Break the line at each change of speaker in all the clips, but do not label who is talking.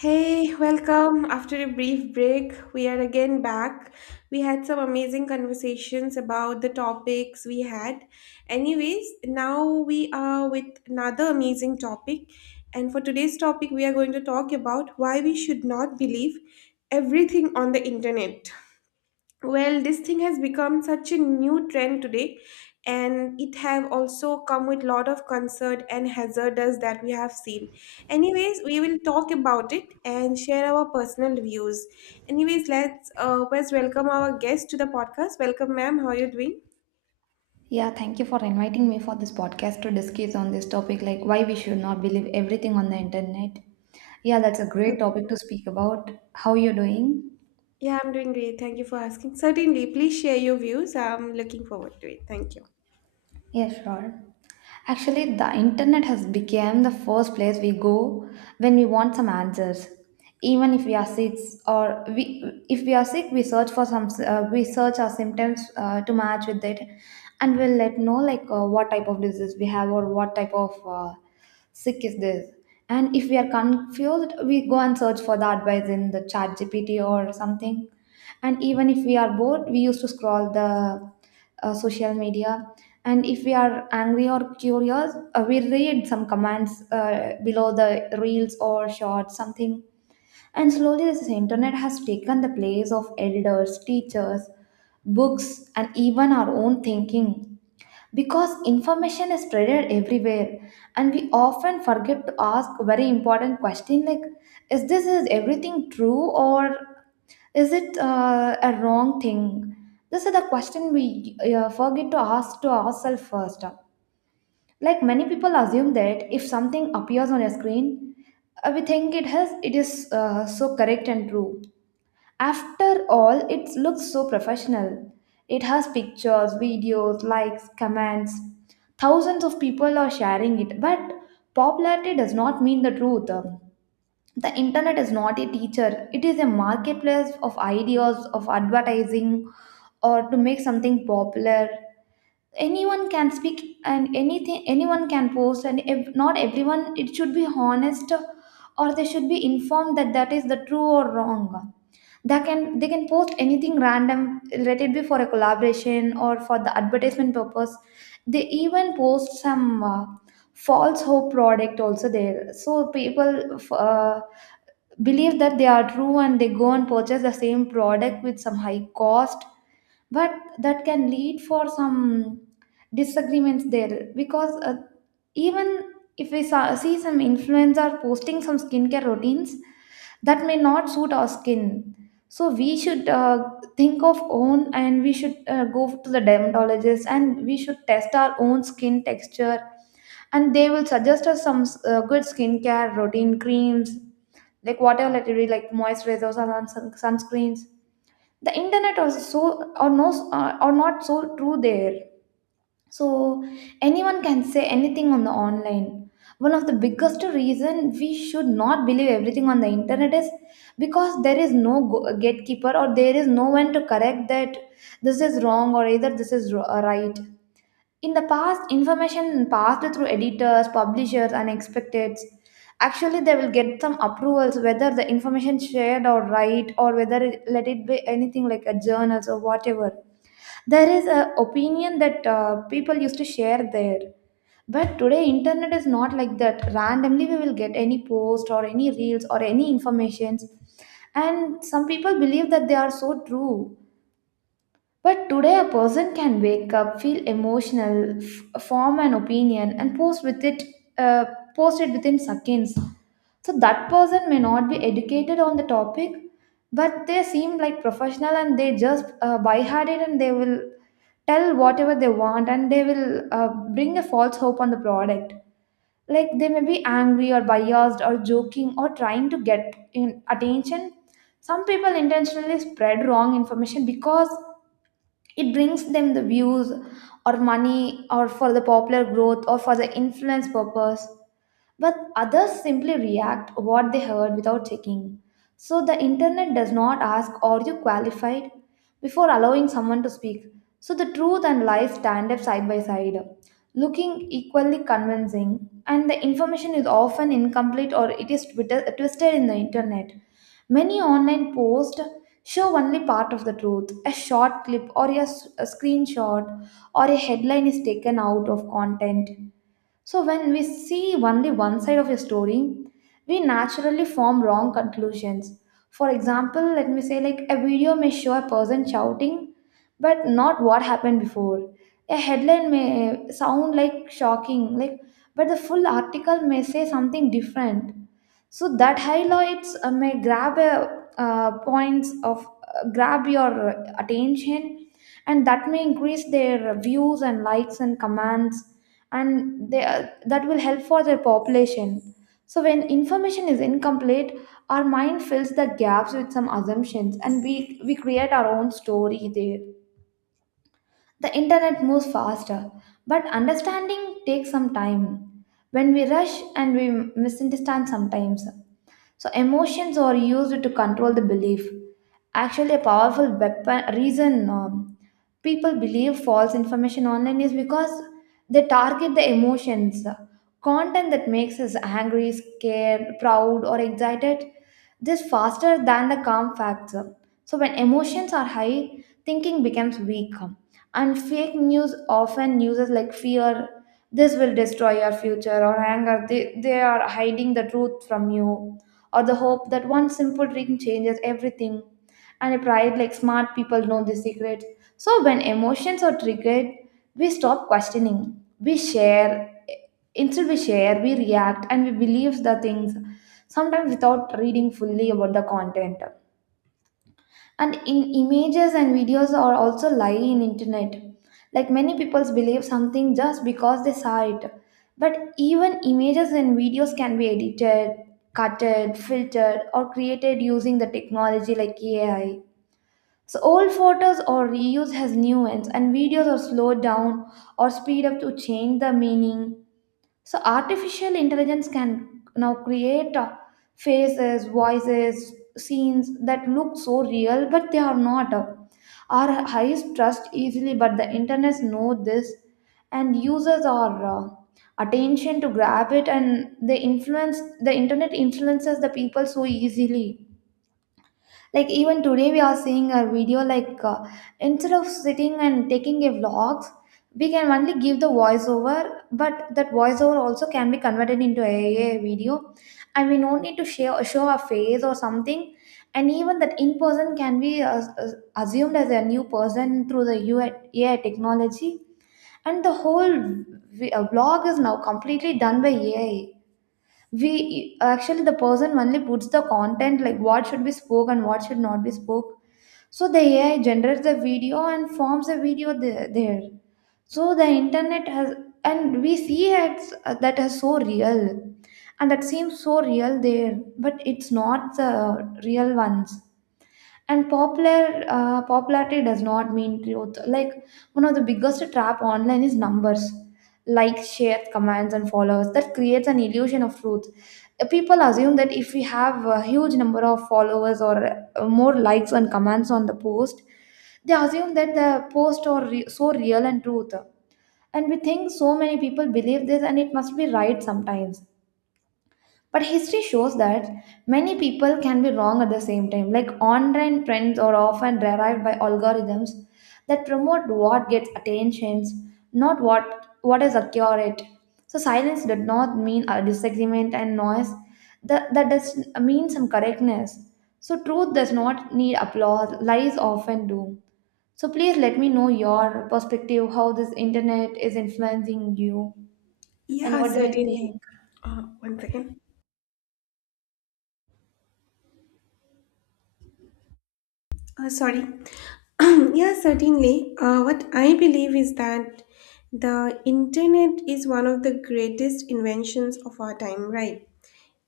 Hey, welcome. After a brief break, we are again back. We had some amazing conversations about the topics we had. Anyways, now we are with another amazing topic. And for today's topic, we are going to talk about why we should not believe everything on the internet. Well, this thing has become such a new trend today, and it have also come with lot of concert and hazardous that we have seen. Anyways, we will talk about it and share our personal views. Anyways, let's first welcome our guest to the podcast. Welcome, ma'am, how are you doing?
Yeah, thank you for inviting me for this podcast to discuss on this topic like why we should not believe everything on the internet. Yeah, that's a great topic to
Certainly.
speak about. How you're doing?
Yeah, I'm doing great, thank you for asking. Certainly, please share your views, I'm looking forward to it. Thank you.
Yeah, sure. Actually, the internet has become the first place we go when we want some answers. Even if we are sick or we if we are sick, we search for some we search our symptoms to match with it, and we'll let know like what type of disease we have or what type of sick is this. And if we are confused, we go and search for the advice in the chat gpt or something. And even if we are bored, we used to scroll the social media. And if we are angry or curious, we read some comments below the reels or shorts something. And slowly this internet has taken the place of elders, teachers, books and even our own thinking, because information is spreaded everywhere, and we often forget to ask very important question like, is this, is everything true, or is it a wrong thing? This is the question we forget to ask to ourselves first. Like, many people assume that if something appears on a screen, we think it is so correct and true. After all, it looks so professional. It has pictures, videos, likes, comments. Thousands of people are sharing it, but popularity does not mean the truth. The internet is not a teacher, it is a marketplace of ideas, of advertising, or to make something popular. Anyone can speak and anything, anyone can post, and if not everyone, it should be honest, or they should be informed that that is the true or wrong. They can, they can post anything random, let it be for a collaboration or for the advertisement purpose. They even post some false hope product also there, so people, uh, believe that they are true and they go and purchase the same product with some high cost. But that can lead for some disagreements there, because even if we see some influencer posting some skincare routines that may not suit our skin. So we should think of own, and we should go to the dermatologist and we should test our own skin texture, and they will suggest us some good skincare routine creams, like whatever, like, really, like moisturizers or sun, sunscreens. The internet also so, or no, or not so true there. So anyone can say anything on the online. One of the biggest reason we should not believe everything on the internet is because there is no gatekeeper, or there is no one to correct that this is wrong or either this is right. In the past, information passed through editors, publishers, and expecteds. Actually, they will get some approvals whether the information shared or right, or whether it, let it be anything like a journals or whatever. There is a opinion that people used to share there. But today, internet is not like that. Randomly, we will get any post or any reels or any informations, and some people believe that they are so true. But today, a person can wake up, feel emotional, form an opinion, and post with it, uh, post it within seconds. So that person may not be educated on the topic, but they seem like professional and they just buy hard it, and they will tell whatever they want and they will bring a false hope on the product. Like they may be angry or biased or joking or trying to get in attention. Some people intentionally spread wrong information because it brings them the views or money or for the popular growth or for the influence purpose. But others simply react what they heard without checking. So the internet does not ask, are you qualified, before allowing someone to speak. So the truth and lies stand up side by side, looking equally convincing. And the information is often incomplete or it is twisted in the internet. Many online posts show only part of the truth, a short clip or a screenshot or a headline is taken out of content. So, when we see only one side of a story, we naturally form wrong conclusions. For example, let me say, like a video may show a person shouting, but not what happened before. A headline may sound like shocking, like, but the full article may say something different. So that highlights may grab a points of grab your attention, and that may increase their views and likes and comments, and they, that will help for their population. So when information is incomplete, our mind fills the gaps with some assumptions, and we create our own story there. The internet moves faster, but understanding takes some time. When we rush, and we misunderstand sometimes. So emotions are used to control the belief. Actually, a powerful weapon reason people believe false information online is because they target the emotions. Content that makes us angry, scared, proud, or excited this faster than the calm facts. So when emotions are high, thinking becomes weak. And fake news often uses like fear, this will destroy your future, or anger. They are hiding the truth from you, or the hope that one simple drink changes everything. And a pride, like smart people know the secrets. So when emotions are triggered, we stop questioning. We share. Instead, we share, we react, and we believe the things, sometimes without reading fully about the content. And in images and videos are also lie in internet. Like many people believe something just because they saw it, but even images and videos can be edited, cutted, filtered or created using the technology like AI. So old photos are reused as new ones, and videos are slowed down or speed up to change the meaning. So artificial intelligence can now create faces, voices, scenes that look so real, but they are not. Our eyes trust easily, but the internet know this, and users are attention to grab it, and they influence, the internet influences the people so easily. Like even today we are seeing a video like, instead of sitting and taking a vlogs, we can only give the voiceover, but that voiceover also can be converted into a video, and we don't need to share, show our face or something. And even that in person can be assumed as a new person through the UI, AI technology. And the whole vlog is now completely done by AI. We actually, the person only puts the content, like what should be spoke and what should not be spoke. So the AI generates the video and forms the video there. So the internet has, and we see it, that is so real, and that seems so real there, but it's not the real ones. And popular, popularity does not mean truth. Like one of the biggest trap online is numbers, likes, shares, comments, and followers. That creates an illusion of truth. People assume that if we have a huge number of followers, or more likes and comments on the post, they assume that the post are so real and truth. And we think so many people believe this, and it must be right sometimes. But history shows that many people can be wrong at the same time. Like online trends are often derived by algorithms that promote what gets attentions, not what is accurate. So silence did not mean a disagreement and noise. That does mean some correctness. So truth does not need applause. Lies often do. So please let me know your perspective, how this internet is influencing you, and
Yeah,
what do you
certainly.
think?
One second. Sorry. Yeah, certainly. What I believe is that the internet is one of the greatest inventions of our time, right?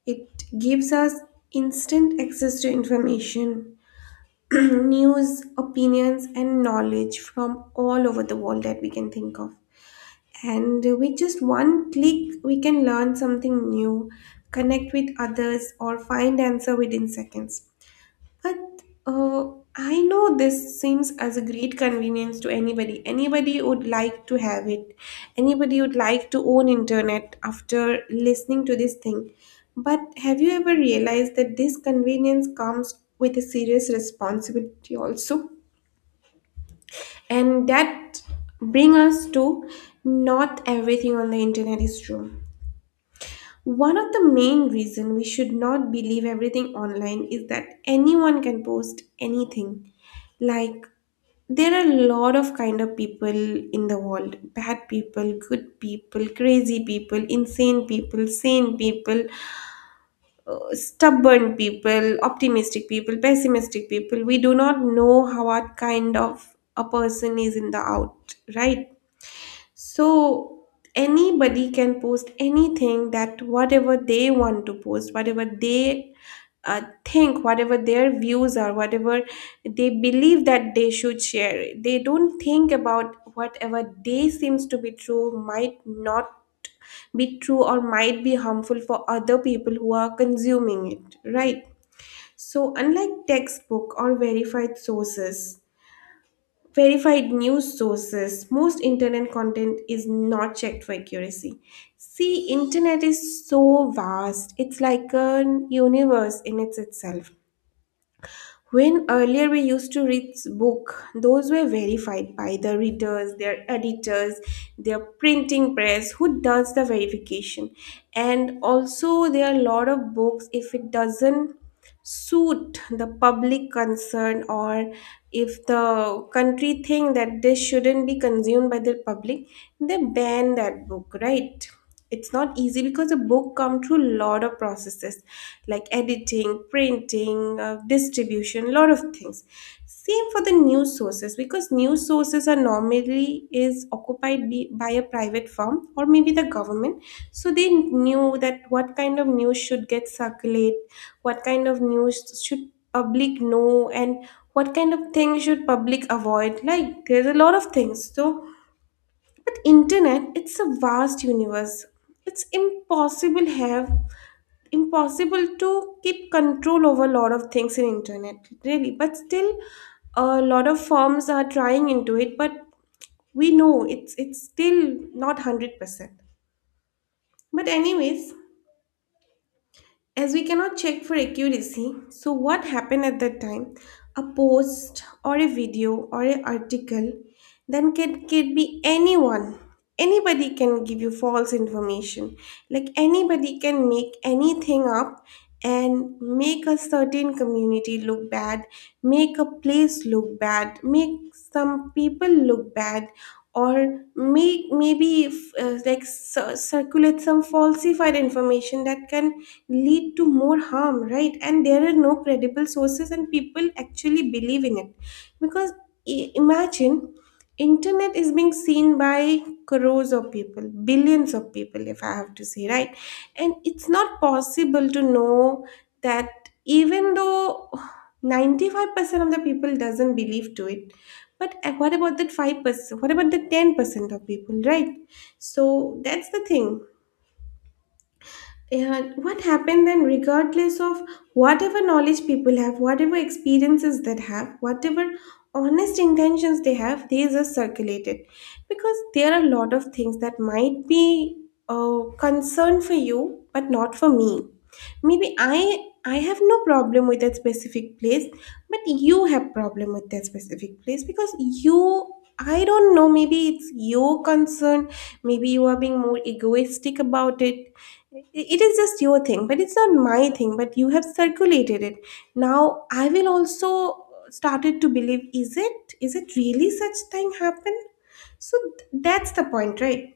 It gives us instant access to information, news, opinions, and knowledge from all over the world that we can think of. And with just one click, we can learn something new, connect with others, or find answer within seconds. But uh, I know this seems as a great convenience to anybody. Anybody would like to have it. Anybody would like to own internet after listening to this thing. But have you ever realized that this convenience comes with a serious responsibility also? And that bring us to not everything on the internet is true. One of the main reason we should not believe everything online is that anyone can post anything. Like, there are a lot of kind of people in the world: bad people, good people, crazy people, insane people, sane people, stubborn people, optimistic people, pessimistic people. We do not know how what kind of a person is in the out, right? So anybody can post anything that whatever they want to post, whatever they think, whatever their views are, whatever they believe that they should share. They don't think about whatever they seems to be true might not be true or might be harmful for other people who are consuming it, right? So unlike textbook or verified sources, verified news sources most internet content is not checked for accuracy. See, internet is so vast, it's like a universe in its itself. When earlier we used to read book, those were verified by the readers, their editors, their printing press who does the verification. And also there are a lot of books, if it doesn't suit the public concern, or if the country think that this shouldn't be consumed by the public, they ban that book, right? It's not easy because a book come through lot of processes, like editing, printing, distribution, lot of things. Same for the news sources, because news sources are normally is occupied by a private firm or maybe the government. So they knew that what kind of news should get circulated, what kind of news should public know, and what kind of things should public avoid, like there's a lot of things. So, but internet, it's a vast universe, it's impossible to keep control over a lot of things in internet, really, but still a lot of firms are trying into it, but we know it's still not 100%. But anyways, as we cannot check for accuracy, so what happened at that time? A post or a video or an article, then can be anyone. Anybody can give you false information. Like anybody can make anything up and make a certain community look bad, make a place look bad, make some people look bad, or make maybe like circulate some falsified information that can lead to more harm, right? And there are no credible sources and people actually believe in it, because imagine, internet is being seen by crores of people, billions of people, if I have to say, right? And it's not possible to know that even though 95% of the people doesn't believe to it, but what about that 5%? What about the 10% of people, right? So that's the thing. Yeah, what happened then, regardless of whatever knowledge people have, whatever experiences that have, whatever honest intentions they have, these are circulated. Because there are a lot of things that might be a concern for you, but not for me. Maybe I have no problem with that specific place, but you have problem with that specific place because you, I don't know, maybe it's your concern, maybe you are being more egoistic about it. It is just your thing, but it's not my thing, but you have circulated it. Now I will also started to believe, is it, is it really such thing happen? So that's the point, right?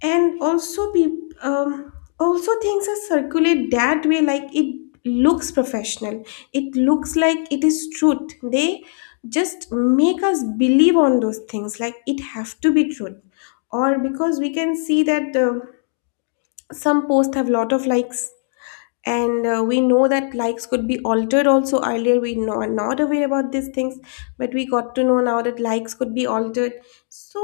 And also people also things are circulate that way, like it looks professional, it looks like it is truth, they just make us believe on those things like it have to be truth. Or because we can see that some posts have lot of likes, and we know that likes could be altered also. Earlier we know are not aware about these things, but we got to know now that likes could be altered. So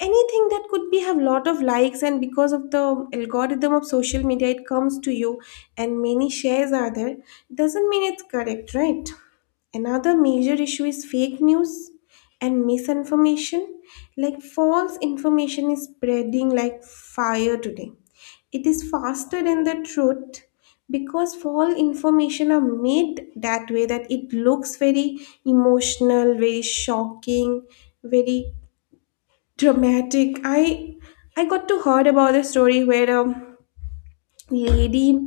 anything that could be have lot of likes, and because of the algorithm of social media it comes to you, and many shares are there, doesn't mean it's correct, right? Another major issue is fake news and misinformation. Like, false information is spreading like fire today. It is faster than the truth because false information are made that way that it looks very emotional, very shocking, very dramatic. I got to heard about a story where lady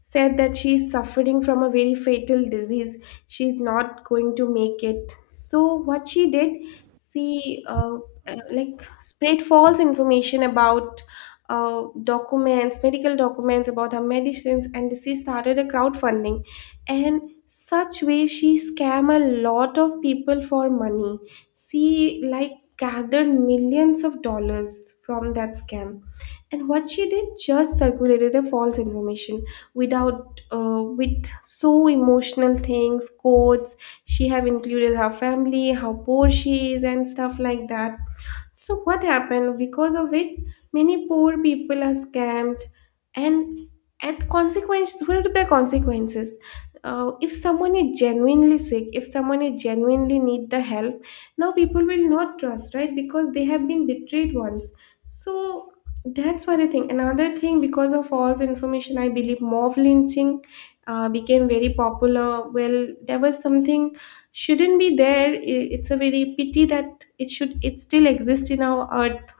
said that she is suffering from a very fatal disease, she is not going to make it. So what she did, she like spread false information about documents, medical documents about her medicines, and she started a crowdfunding, and such way she scam a lot of people for money. She like gathered millions of dollars from that scam. And what she did, just circulated a false information without with so emotional things, quotes. She have included her family, how poor she is, and stuff like that. So, what happened? Because of it, many poor people are scammed, and at consequence, there will be consequences. If someone is genuinely sick, if someone is genuinely need the help, now people will not trust, right? Because they have been betrayed once. So that's one thing. Another thing, because of false information, I believe mob lynching became very popular. Well, there was something shouldn't be there, it's a very pity that it should it still exists in our earth,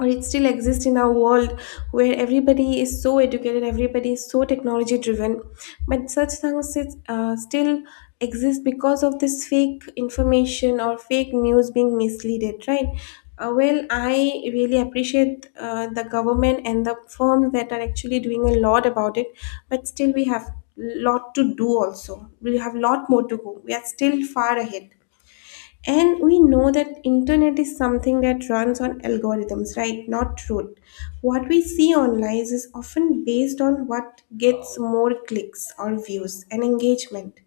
or it still exists in our world, where everybody is so educated, everybody is so technology driven, but such things is, still exist because of this fake information or fake news being misleaded, right? Well, I really appreciate the government and the firms that are actually doing a lot about it, but still we have lot to do also. We have lot more to go. We are still far ahead. And we know that internet is something that runs on algorithms, right, not truth. What we see online is often based on what gets more clicks or views and engagement.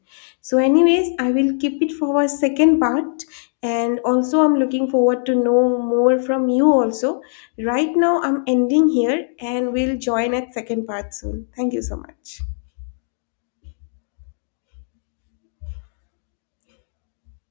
So anyways, I will keep it for our second part, and also I'm looking forward to know more from you also. Right now I'm ending here and we'll join at second part soon. Thank you so much.